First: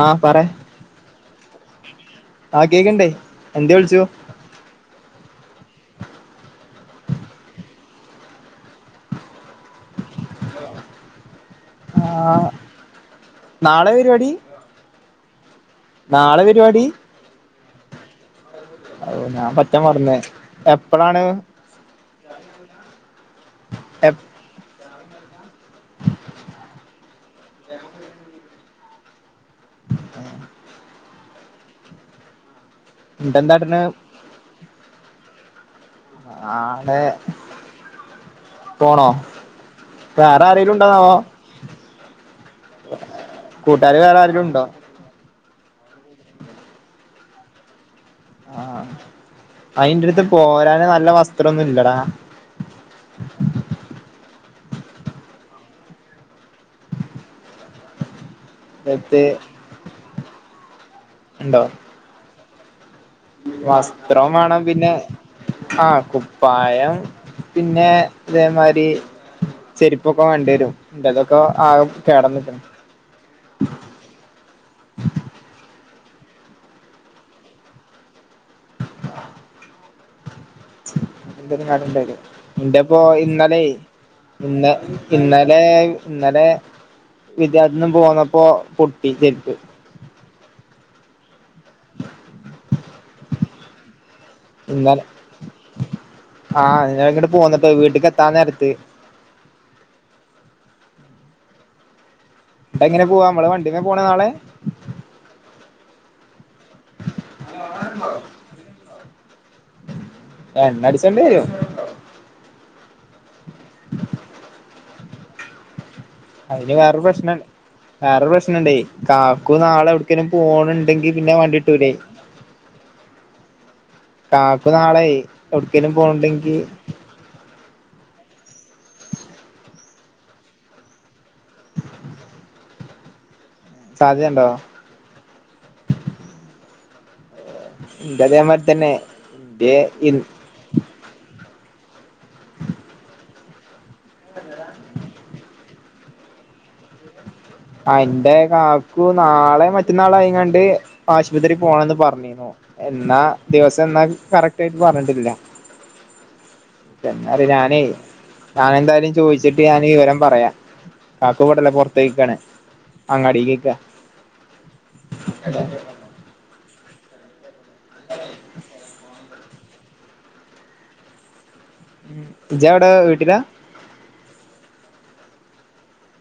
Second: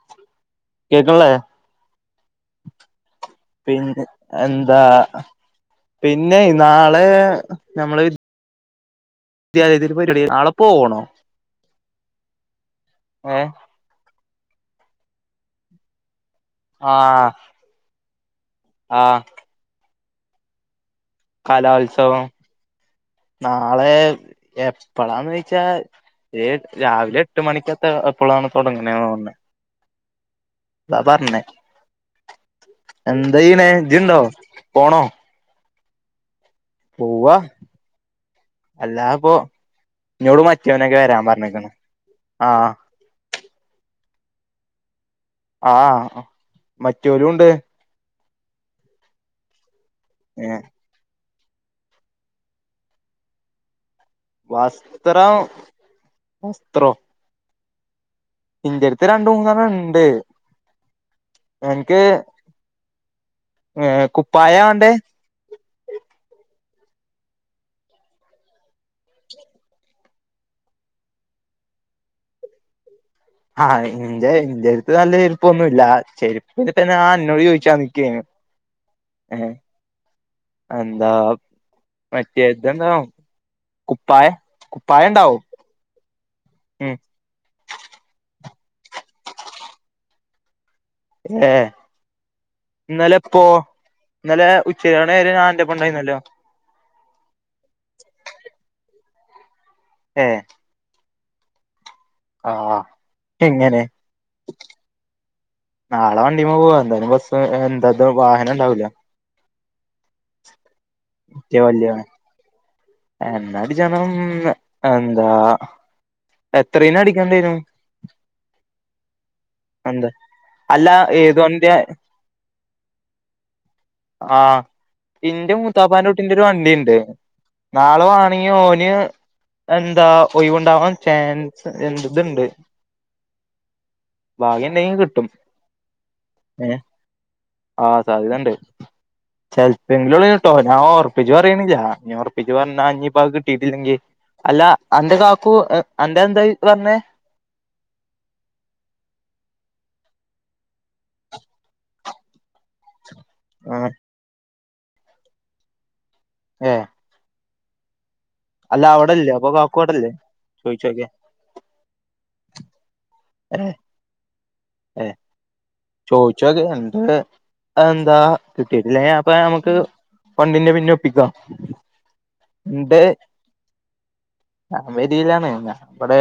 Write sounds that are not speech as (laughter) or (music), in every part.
ആഹ് പറേ. കേക്കൺലെ. ആഹ് കേക്ക്ണ്ടെയ് എന്ത്യെ വിൾച്ചു? പിന്നെ എന്താ പിന്നെയ് നാളെ നമ്മള് ദ്യാലയത്തില് പര്പാടി, നാളെ പോണോ? ആഹ് ഏ നാളെ പരുവാടി നാളെ പ ആഹ്. ഔ ആഹ് ഞാൻ പറ്റെ മർന്ന് എപ്പളാണ്? കലോത്സവം നാളെ എ എപ്പളാന്നോയ്ച്ചാ ഏഹ് രാവിലെ എട്ട് മണിക്കെത്ത എപ്പളാണ് തൊടങ്ങ്ണെ തോന്ന്ണെ തോന്നുന്ന്. ഏഹ്? അതാ പറഞ്ഞെ എന്താ ചെയ്യണേ എന്തെന്താട്ടണ് ജ്ജ് ഇണ്ടോ, പോണോ? ആഹ്. പോവാ. അല്ലാ പോണോ ഇപ്പൊ എന്നോട് വേറെ ആരെലും മറ്റവനൊക്കെ ഉണ്ടോന്നാവോ വരാൻ പറഞ്ഞിക്ക്‌ണു ആഹ്. കൂട്ടുകാര് വേറെ ആരേലുണ്ടോ? ആഹ് മറ്റോരും ഉണ്ട്. ആഹ് അയിന്റെ എടുത്ത് ഏ പോരാന് നല്ല വസ്ത്രോന്നു ഇല്ലടാ. വസ്ത്രം വസ്ത്രോ ഇന്റെടുത്ത് ത്ത് രണ്ട് മൂന്നണ്ണം ഇണ്ട് എൻക്ക് വസ്ത്രോം വേണം പിന്നെ ആഹ് കുപ്പായം പിന്നെ ഇതേമാരി ചെരിപ്പൊക്കെ വേണ്ടി വരും എന്തെലൊക്കെ ആഗെ കേടൊന്നിട്ട്. ആഹ് എന്റെ എന്റെ അടുത്ത് നല്ല ചെരുപ്പൊന്നുല്ല ചെരുപ്പ് ഇതിപ്പ ഞാൻ അന്നോട് ചോദിക്കാൻ നിക്കെനു. ഏഹ്. എന്താ മറ്റേ (unintelligible) എന്റെ ബോ ഇതെന്താവും ഇന്നലെ കുപ്പായ ഇന്ന കുപ്പായ ഉണ്ടാവും ഇന്നലെ ഇന്നലെ ഉം. വിദ്യാർത്ഥിന്ന് പോന്നപ്പോ പൊട്ടി ചെരിപ്പ്. ഏഹ്. ഇന്നലെ എപ്പോ ഇന്നലെ ഇന്നലെ ഉച്ചയോടെ ഞാൻ അന്റൊപ്പം ഉണ്ടായിരുന്നല്ലോ. ആഹ് ഞാൻ ഇങ്ങട്ട് പോന്നപ്പോ വീട്ടിക്ക് എത്താൻ നേരത്ത്. ഏഹ്. ആഹ് എന്നിട്ട് എങ്ങനെ പോവാ നമ്മള് എങ്ങനെ? വണ്ടിമ്മേ പോണ നാളെ നാള വണ്ടിമേ പോവാ എന്താലും ബസ് എന്താലും വാഹനം ഉണ്ടാവൂല്ല. എണ്ണ അടിച്ചേണ്ടി വരും റ്റവല്ല്യ. എന്ന അടിചേര്ണം എന്താ അതിന് എത്രേന് വേറൊരു അടിക്കേണ്ടി പ്രശ്നിണ്ട്. വരും വേറെരു പ്രശ്നോണ്ടേ കാക്കു നാളെ എന്താ എവിട്ക്കേലും അല്ല പോണുണ്ടെങ്കി പിന്നെ ഏത് വണ്ടി വണ്ടിയാ കിട്ടൂല്ലേ. ആഹ് കാക്കു നാളെ ഇന്റെ എവിട്ക്കേലും മൂത്താപ്പാന്റെ കുട്ടിന്റെ ഒരു പോണുണ്ടെങ്കി വണ്ടിണ്ട് നാളെ വണേങ്കി ഓന് എന്താ ഒഴിവുണ്ടാവാൻ ചാൻസ് യെന്ദ് ഇതുണ്ട് സാധ്യതണ്ടോ ഭാഗ്യണ്ടെങ്കിൽ കിട്ടും ഏഹ് ഇന്റെ അതെ മാതി തന്നെ ചെലപ്പ എങ്കിലെ ഇന്റെ ഉള്ളുട്ടോ ഞാൻ ഉറപ്പിച്ച് പറയണില്ല ഇനി ഉറപ്പിച്ച് പറഞ്ഞാ അയിനിപ്പാ അത് കിട്ടിയിട്ടില്ലെങ്കിൽ അല്ല അന്റെ കാക്കു അന്റെ എന്താ ഈ പറഞ്ഞേ ആഹ് ഇന്റെ കാക്കു നാളെ മറ്റന്നാളയങ്ങാണ്ട് ആശുപത്രി പോണംന്ന് പറഞ്ഞിന്നു എന്നാ ആ ദിവസം എന്നാ കറക്റ്റ് ആയിട്ട് പറഞ്ഞിട്ടില്ല ഏ എന്നാല് ഞാനേ ഞാൻ അല്ല എന്തായാലും അവിടെല്ലേ അപ്പൊ ചോയിച്ചിട്ട് കാക്കു ഞാൻ അവിടെല്ലേ വിവരം പറയാം ചോയിച്ചോക്കെ കാക്കു ഇവടില്ല പുറത്തെയ്ക്കാണ് അങ്ങാടിക്ക് പോയ്ക ഏഹ് ചോയിച്ച് നോക്ക്‌ എന്നിട്ട് അഹ് എന്താ കിട്ടിട്ടില്ലേ അ പ്പ നമുക്ക് വണ്ടിന്റെ പിന്നെ ഒപ്പിക്കാം ഇജ്ജ് എവിടെ എന്നിട്ട് വീട്ടിലാ ഞാൻ പെരിയിലാണ് ഞാൻബടെ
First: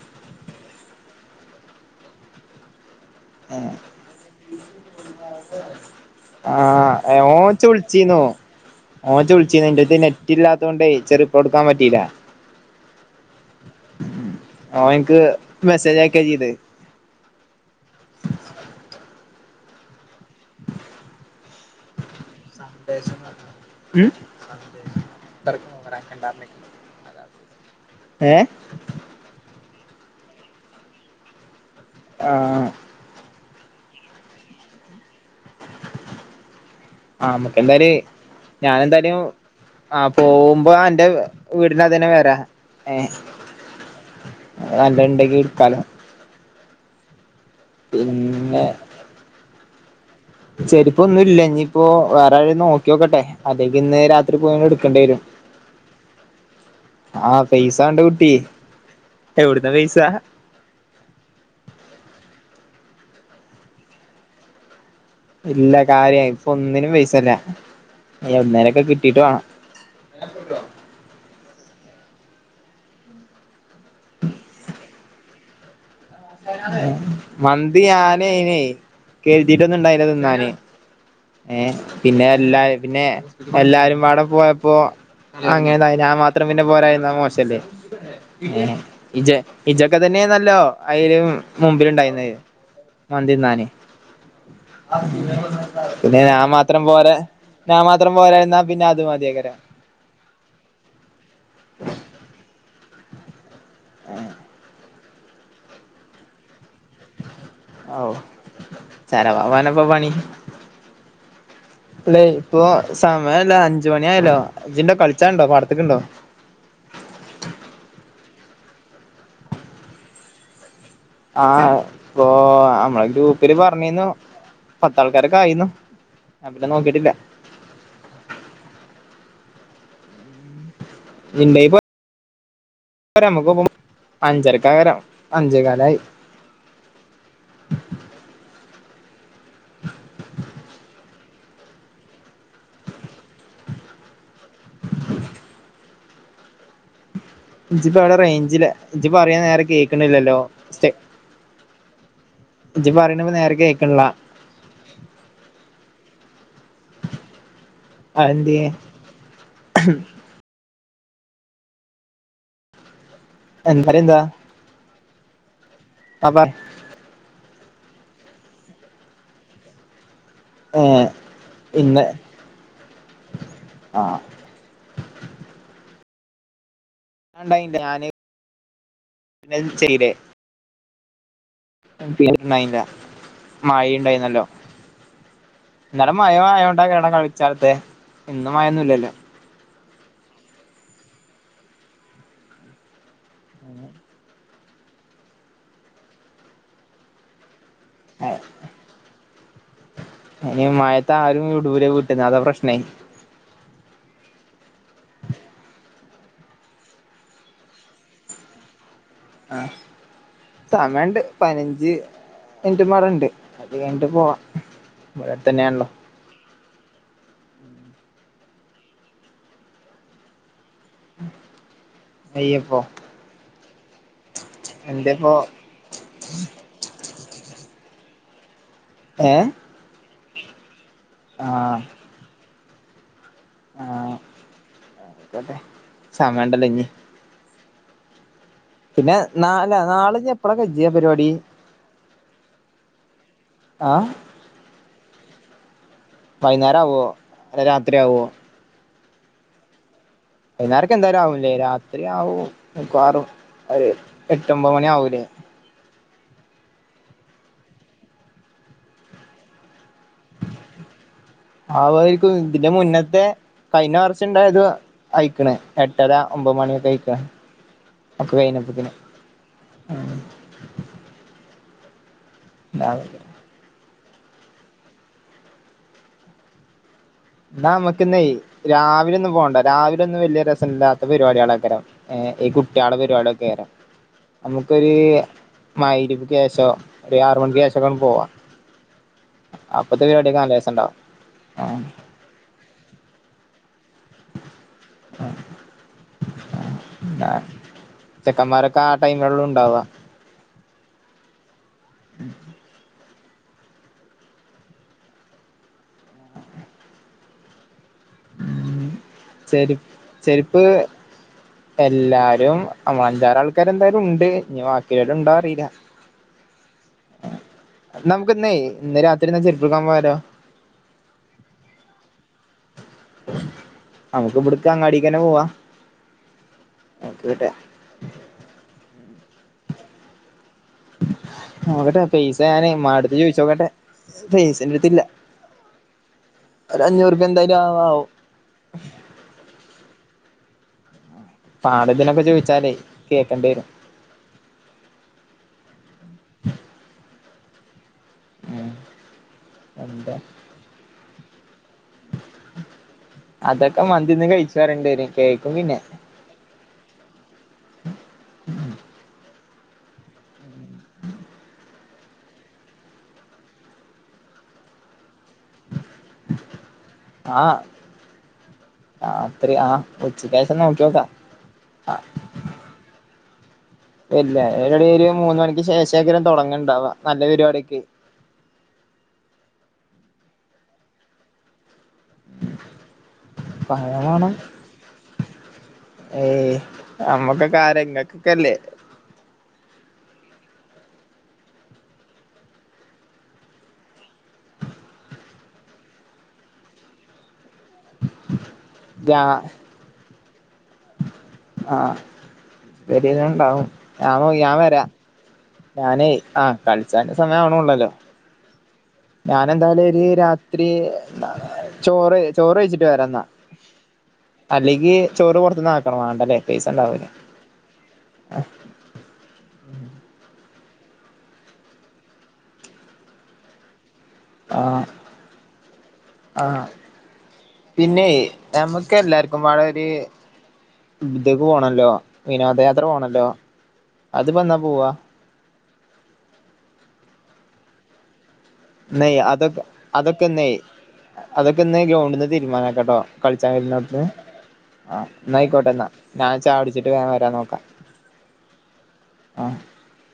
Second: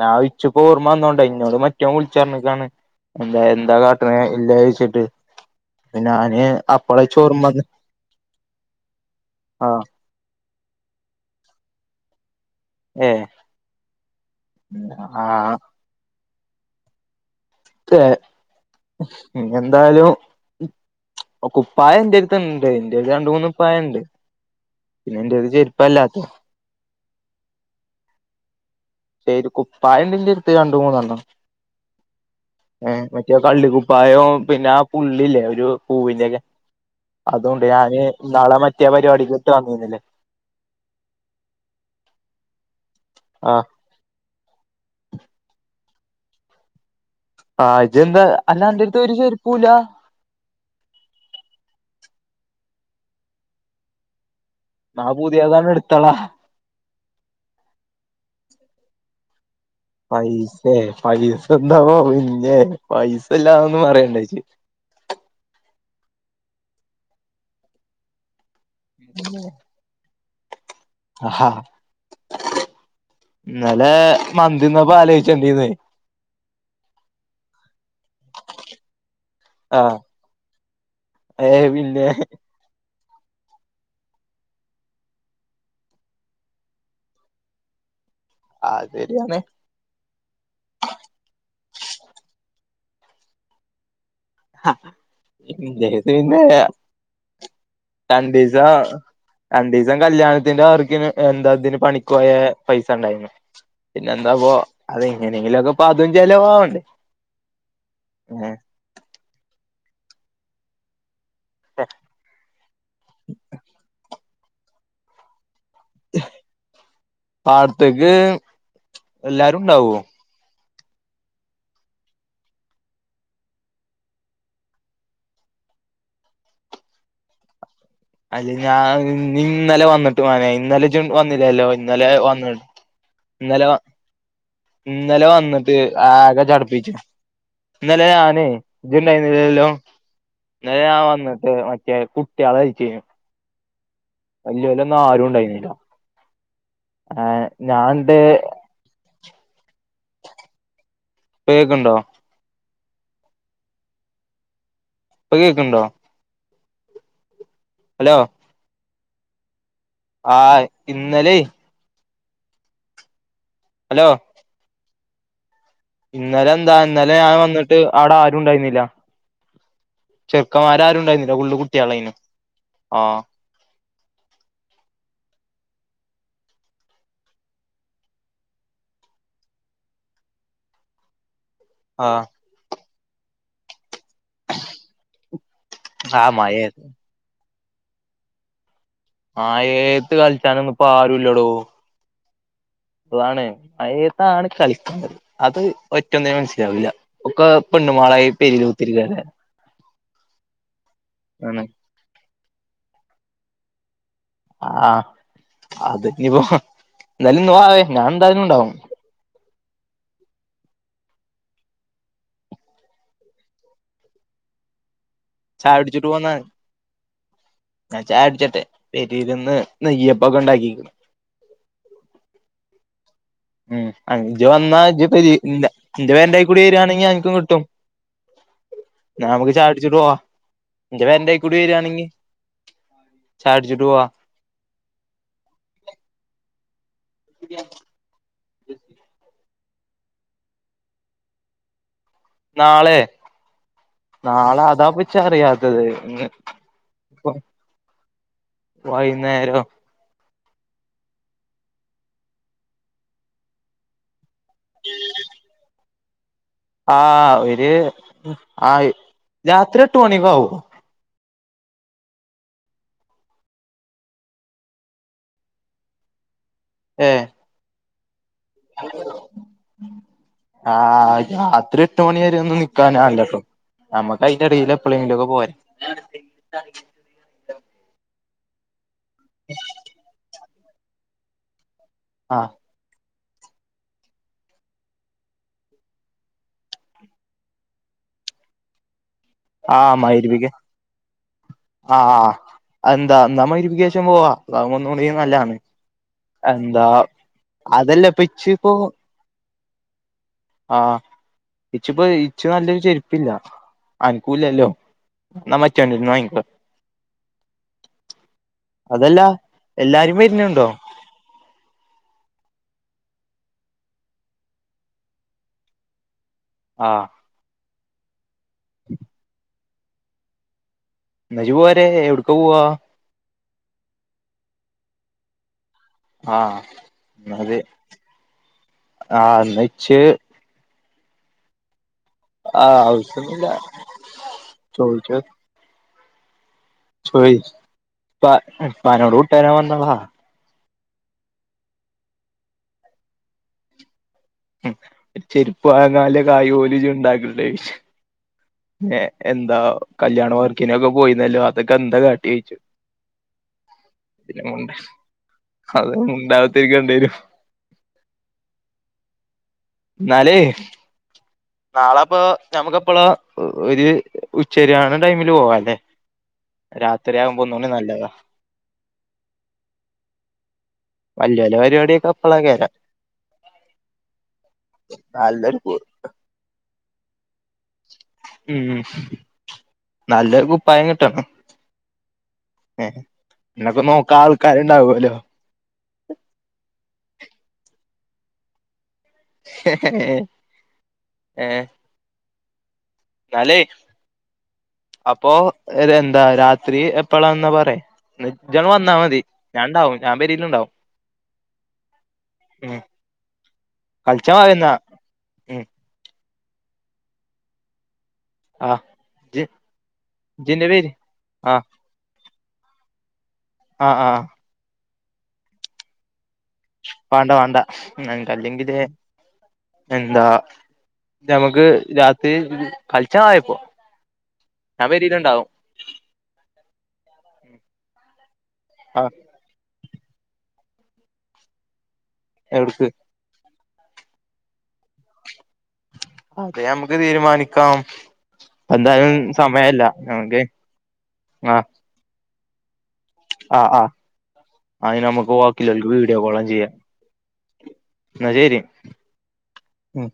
ഞാൻ ഇച്പ്പ ‌ ഓർമ്മ വന്നോണ്ടോ ഇന്നോട് മറ്റേൻ വിളിച്ചർഞ്ഞക്കാണ് എന്താ എന്താ കാട്ടണ ഇല്ല ചോയിച്ചിട്ട് പിന്നെ ഞാന് ആഹ് അപ്പളേച്ച് ഓർമ്മ ഓൻ ഹെ വന്ന് ഇച് വിളിച്ചിന്നു ഓൻ ഇച് വിളിച്ചിന്നു ആഹ് ഇന്റടുത്ത് നെറ്റില്ലാത്തൊണ്ടേ ഇച്ച് റിപ്ലൈ കൊടുക്കാൻ പറ്റിയില്ല ഏഹ് ഓൻ ഇക്ക് ആഹ് മെസ്സേജ് അയക്കാ ചെയ്തേ ക്കെ ഇന്നി എന്തായാലും കുപ്പായം ഇന്റെ അടുത്ത് ഇ എന്റെല് രണ്ട് മൂന്ന് കുപ്പായണ്ട് ഉം പിന്നെ എന്റെല് ചെരുപ്പല്ലാത്ത് ഏഹ് ഏത് കുപ്പായണ്ട് ഇൻ്റെടുത്ത് രണ്ട് മൂന്നെണ്ണം ആഹ് എഹ് മറ്റേ കള്ളിക്കുപ്പായോ പിന്നെ ആ പുള്ളില്ലേ ഒരു പൂവിന്റെക്കെ ആഹ് മ്മുക്ക് അതുണ്ട് എന്തായാലും ഞാന് ഇന്നാളെ മറ്റേ ഞാനെന്തായാലും പരിപാടിക്ക് ഇട്ട് വന്നിരുന്നില്ലേ ആഹ് പോവുമ്പോ അൻ്റെ വീടിൻ്റെ അതിനെ വരാ ഏഹ് ആഹ് അവിടെ നല്ലത് ഇണ്ടങ്കി ഇടുക്കാലോ ആഹ് ജ്ജ്ന്ന് അല്ല പിന്നെ അല്ലാന്റെടുത്ത് ഒരു ചെരുപ്പൂല്ലാ ചെരിപ്പൊന്നും ഇല്ല ഇനിയിപ്പോ വേറെ ആരേം നോക്ക്യോക്കട്ടെ അല്ലെങ്കി ഇന്ന് രാത്രി പോയണ്ട് ന്നാ പുതിയതണ്ട് എടുത്താളാ ആഹ് പൈസ വേണ്ടേ കുട്ടി എവിടുന്ന പൈസ പൈസേ പൈസ എന്താ ഓ പിന്നേ പൈസല്ലാന്ന് പറയണ്ട ഇച്ച് ഇല്ല കാര്യയി ഇപ്പൊ ഒന്നിനും പൈസല്ല ഞിവടന്നേലൊക്കെ കിട്ടീട്ട് വണം (unintelligible) ആഹ്ഹ ഇന്നലെ മന്തിന്നപ്പോ ആലോചണ്ടീന്ന് മന്തി ഞാനയിനെ കരുതിട്ടൊന്നും ആഹ് ഇണ്ടായില്ല തിന്നാന് ഏഹ് പിന്നെ എല്ലാര് പിന്നെ എല്ലാരും പാടെ പോയപ്പോ അങ്ങനെ തിന്നായ ഞാൻ മാത്രം പിന്നെ പോരായിരുന്ന മോശല്ലേ ഏഹ് അത് ഇജ് ശരിയാണ് ഇജൊക്കെ തന്നെന്നല്ലോ അയിലും മുമ്പില് ഇണ്ടായിരുന്നത് മന്തിന്നാന് പിന്നെ ഞാൻ മാത്രം പോരെ രണ്ടീസ രണ്ടീസം കല്യാണത്തിന്റെ വർ ക്കിന് എന്താ ഇതിന് പണിക്ക് പോയ പൈസ ഇണ്ടായിരുന്നു പിന്നെ എന്താപ്പോ അതെങ്ങനെങ്കിലൊക്കെപ്പതും ചെലവാവണ്ടേ ഔ ഏഹ് ചെലവാവാനപ്പ പണി പ്പളേ ഇപ്പൊ സമയന്താ അഞ്ച് മണിയായല്ലോ. ഇജ്ണ്ടോ കൾച്ചാണ്ടോ പാടത്ത്ക്ക്ണ്ടോ പാടത്ത്ക്ക് എല്ലാരുണ്ടാവ്വോ ആഹ് ഇപ്പൊ അമ്മളെ ഗ്രൂപ്പില് പർഞ്ഞീന്നു. പത്താൾക്കാരൊക്കായീന്നു ഞാൻ പിന്നെ നോക്കിട്ടില്ല അല്ല ഞാൻ ഉം നീ ഇന്നലെ വന്നിട്ട് മനേ ഇന്നലെജ് വന്നില്ലല്ലോ ഇണ്ടെങ്കി പോരാ ഇന്നലെ വന്ന് നമ്മക്ക് ഇന്നലെവ അഞ്ചരക്കകരം ഇന്നലെ വന്നിട്ട് അഞ്ചേകാലായി ആകെ ചട്പ്പിച്ചു ഇന്നലെ ഞാനെ ഇജ്ണ്ടായിരുന്നില്ലല്ലോ ഇന്നലെ ഞാൻ വന്നിട്ട് മറ്റേ കുട്ട്യാളൾച്ചേനു വല്ല്യോലൊന്നു ആരുണ്ടായിന്നീല ആ ഇജ്ജ്പ്പ എവിടെ റേഞ്ചില ഇജ്പറയണ് നേരെ കേക്കണില്ലല്ലോ സ്റ്റെ പ്പ കേക്ക്ണ്ടോ ഇജ് പറിണപ്പനേരെ കേക്ക്ൺല്ല പ്പ കേക്ക്ണ്ടോ ഹലോ അഎന്ത്യേ ആഹ് ഇന്നലെയ് അഹ് ഹലോ ഇന്നലെന്താ പറ ഇന്നലെന്താ ഇന്നലെ ഞാൻ വന്നിട്ട് അവിടെ ആരുണ്ടായിരുന്നില്ല ഏ ചെറുക്കമാരാരുണ്ടായിരുന്നില്ല ഫുള്ള് കുട്ട്യാളേനു ആഹ് ആഹ് ഞാണ്ടായിണ്ട് ഞാന് (unintelligible) ചെയ്തേ ആ (unintelligible) മയീണ്ടേന്നല്ലോ ഇന്നലെ ആ മഴ മഴയത്ത് ആയോണ്ടകെണ കളി ചാത്തെ ഇന്നുമഴൊന്നുല്ലല്ലോ മയേത്ത് കൾച്ചാനൊന്നുപ്പൊരുല്ലടോ അതാണ്, മയേത്താണ് കളിക്കണ്ടത് അത് ഒറ്റൊന്നിനും മനസ്സിലാവൂല്ല ഒക്ക പെണ്ണ്മോളായി പെരേല് കുത്തിരിക്കേക്കാരം അയ്‌ന് മഴയത്താരും വിടൂല വീട്ട്ന്ന്. അതാ പ്രശ്നെ ആഹ് അത് ഇനിപ്പോ എന്തായാലും ന്ന് വാവെ ഞാൻ എന്തയാലുണ്ടാവും ആഹ് സമയണ്ട് പയ്നഞ്ച് മിൻറ്റുംമ്പാടെണ്ട്. അത് കഴിഞ്ഞിട്ട് പോവാ ഇവിടെ ചായ അടുത്തന്നെയാണല്ലോ കുടിച്ചിട്ട് പോന്നമതി ഞാൻ ചായട്ച്ചട്ടെ പെരേല്ന്ന് നെയ്യപ്പൊക്കെണ്ടാക്കിക്ക്ണ് നെയ്യപ്പൊ ഉം അങ് ഇജ് വന്നാ ഇജ് പെരീ എന്റെപ്പോ ഇല്ല ഇന്റെ പെരന്റയ്കൂടി വരാണെങ്കി അൻക്കും കിട്ടും. ഏ ന്നാഅമ്മക്ക് ചായകുടിച്ചിട്ട് പോവാ. ഇന്റെ പെരന്റയ്കുടി ആഹ് വരാണെങ്കി ചായ കുടിച്ചിട്ട് പോവാ. ആഹ് അയ്ക്കോട്ടെ സമയണ്ടല്ലൊഞ്ഞി ബിരിയാണി പിന്നെ നാ അല്ല നാളെജ്ജെപ്പളാ കജ്ജ പരിവാടി നാളെ ആഹ് നാളെ അതാപ്പൊ ഇച്ചും അറിയാത്തത് ഇന്ന് വൈകുന്നാരം ആവോ ഇപ്പം അതോ രാത്രി ആകുവോ വൈന്നേരം വൈന്നാരൊക്കെ എന്തായാലും ആവുംലേ രാത്രി ആവും മിക്കവാറും ഒര് എട്ട് ഒമ്പത് മണി ആവൂല്ലേ ആഹ് ഒര് ആഹ് രാത്രി എട്ട് മണി ഒക്കെ ആവും ആവായിരിക്കും ഇതിന്റെ മുന്നത്തെ കഴിഞ്ഞ വർഷം ഇണ്ടായത് അയ്ക്ക്ണ് എട്ടര ഒമ്പത് മണി ഏഹ് (unintelligible) ആഹ് രാത്രി എട്ട് മണി വരെ ഒന്നും ഇണ്ടാവും നിക്കാനാവില്ലട്ടോ ഞമ്മക്ക് അയ്ന്റെ എടേല് എപ്പളെങ്കിലും ഒക്കെ പോരെയ് ഇന്നാ നമ്മക്ക് ഇന്നേയ് രാവിലെ ഒന്നും പോണ്ട രാവിലെ ഒന്നും വല്ല്യെ രസല്ലാത്ത പരിപാട്യേളാകാരം ഏഹ് ഈ ആഹ് കുട്യാളെ പരിപാടി ഒക്കെരം ഞമ്മക്കൊര് മഗ്‌രിബിക്ക് ശേഷം ഒര് ആറ് മണിക്ക് ശേഷം ഒക്കെ പോവാ ആഹ് അപ്പത്തെ പരിപാടിയൊക്കെ മഗ്‌രിബിക്ക് നല്ല രസണ്ടാവും അതെന്താ ന്നാ മഗ്‌രിബിക്ക് ശേഷം പോവാ അതാവുമ്പൊ (unintelligible) നല്ലതാണ് എന്താ അതല്ല ഇപ്പ ഇച്ച് ഇപ്പോ ടൈമൊള്ളൂ ഇണ്ടാവാ ആഹ് ഇച്ചിപ്പൊ ഇച്ച് നല്ലൊരു ചെര് പ്പില്ല. അനക്കൂലല്ലോ ഇന്നാ മറ്റോട്ത്ത്ന്ന് വാങ്ങിക്കാ അതല്ല ചെരി എല്ലാരും ചെരുപ്പ് വര്ന്ണ്ടോ എല്ലാരും അഞ്ചാറ് ആൾക്കാര് എന്തായാലും ഉണ്ട്. ഇനി ബാക്കിള്ളോര് ഇണ്ടാ അറീല്ല. ആഹ് ഇന്നാ നമുക്ക് ഇന്നേയ് ഇന്ന് രാത്രി ഇന്നാ ചെരുപ്പ് എടുക്കാൻ പോയാലോ. ന്നാ ഇജ് പോര് എവ്ടക്ക പോവാ നമുക്ക് ഇബ്ട്ക്ക് അങ്ങാടിക്ക് തന്നെ പോവാ ആഹ് നോക്കട്ടെ മതി ആഹ് ഇന്നാ ഇച്ച് നോക്കട്ടെ പൈസ ഞാന് ആഹ് ഇമ്മാന്റെടത് ആവശ്യൊന്നുല്ല ചോയിച്ചോക്കട്ടെ പൈസ ഇന്റട്ത്ത് ഇല്ല. ചോദിച്ചോ ഒരു അഞ്ഞൂറുപ്യ ചോയി എന്തായാലും ആവും. ഇപ്പ ഇപ്പാനോട് (unintelligible) (unintelligible) ചോയ്ച്ചാലെ കേക്കണ്ടി വരും ചെരുപ്പ് വാങ്ങാലെ കായ് പോലും ഇജ് ഇണ്ടാക്ണ്ല്ലെ ചോയ്ച്ചും. ഉം ഏഹ് എന്താ എന്താ കല്യാണ വർക്കിനൊക്കെ പോയിന്നല്ലോ അതൊക്കെ എന്താ കാട്ടിയേച്ചും അതൊക്കെ മന്തിന്ന് കഴിച്ചു പറയേണ്ടി (unintelligible) വരും കേക്കും പിന്നെ അതെന്താ (unintelligible) ക്കേണ്ടി വരും എന്നാലേ (inaudible) നാളെപ്പം ഞമ്മക്ക് എപ്പളാ ഒരു ഉച്ചരിയാണ ടൈമില് പോവാ രാത്രിയാകുമ്പോ ആഹ് ഒന്നൂടി നല്ലതാ രാത്രി ആഹ് ഉച്ചക്ക് ശേഷം നോക്കിയോക്കാം വല്യ വല്യ ആഹ് പരിപാടിയൊക്കെ അപ്പളാ കേരാ പിന്നെ ഇവിടെ ഒരു മൂന്ന് നല്ലൊരു മണിക്ക് ശേഷങ്കിലും തുടങ്ങണണ്ടാവാ നല്ല പരിപാടിയൊക്കെ ഉം നല്ല ഒരു കുപ്പായം കിട്ടണം ഏഹ് എന്നൊക്കെ പറയാൻ നോക്കാൻ വേണം ആൾക്കാരുണ്ടാവല്ലോ ഏയ് അമ്മക്കൊക്കാരാ നിങ്ങക്കൊക്കെല്ലേ ഏഹ് ഇന്നാല്ലേ അപ്പൊ എന്താ രാത്രി എപ്പളാന്നാ പറയ് ജ്ജ്ങ്ങട്ട് വന്നാൽ മതി ഞാ ഞാൻ ണ്ടാവും പെരിലുണ്ടാവും ആഹ് പെരിൽ ഇണ്ടാവും ഞാനോ കളിച്ചാ വാ ഞാൻ എന്നാ വരാ ഉം ഞാനേ ആഹ് കളിച്ചാള്ള സമയം ആവണോള്ളല്ലോ ആ ഞാൻ ഇജ്ജ് എന്തായാലും ഒരു രാത്രി ഇജ്ജിന്റെ പേര് ആ ചോറ് ചോറ് കയിച്ചിട്ട് വരാ എന്നാ ആഹ് ആഹ് അല്ലെങ്കി ചോറ് പുറത്തുന്ന് ആക്കണോ വേണ്ടല്ലേ പൈസ ഉണ്ടാവില്ല വാണ്ട വാണ്ട ഇൻ്റെടുത്ത് അല്ലെങ്കിലേ എന്താ ഞമ്മക്ക് രാത്രി കളിച്ചാ ആയപ്പോ ആഹ് ആഹ് പിന്നെ ഞമ്മക്ക് ആ എല്ലാർക്കും (unintelligible) ഒരു ഇത്ക് പോണല്ലോ വിനോദയാത്ര എവിടുക്ക് പോണല്ലോ അത്പ്പം എന്നാ പോവാ അത് നമുക്ക് തീരുമാനിക്കാം എന്തായാലും നെയ് അതൊക്കെ സമയല്ല അതൊക്കെ നമുക്ക് നെയ് ആ അതൊക്കെന്ന് ഗ്രൗണ്ട്ന്ന് തീരുമാനാക്കട്ടോ കളിച്ചാ ആ ആ വരുന്നൊവിട്ന്ന് അയിന് ആഹ് നമുക്ക് എന്നായിക്കോട്ടെന്നാ ബാക്കിയുള്ളോർക്ക് വീഡിയോ ഞാൻ കോളും ചെയ്യാം ചായകുടിച്ചിട്ട് വേഗം വരാൻ നോക്കാം എന്നാ ശരി ആഹ് ഉം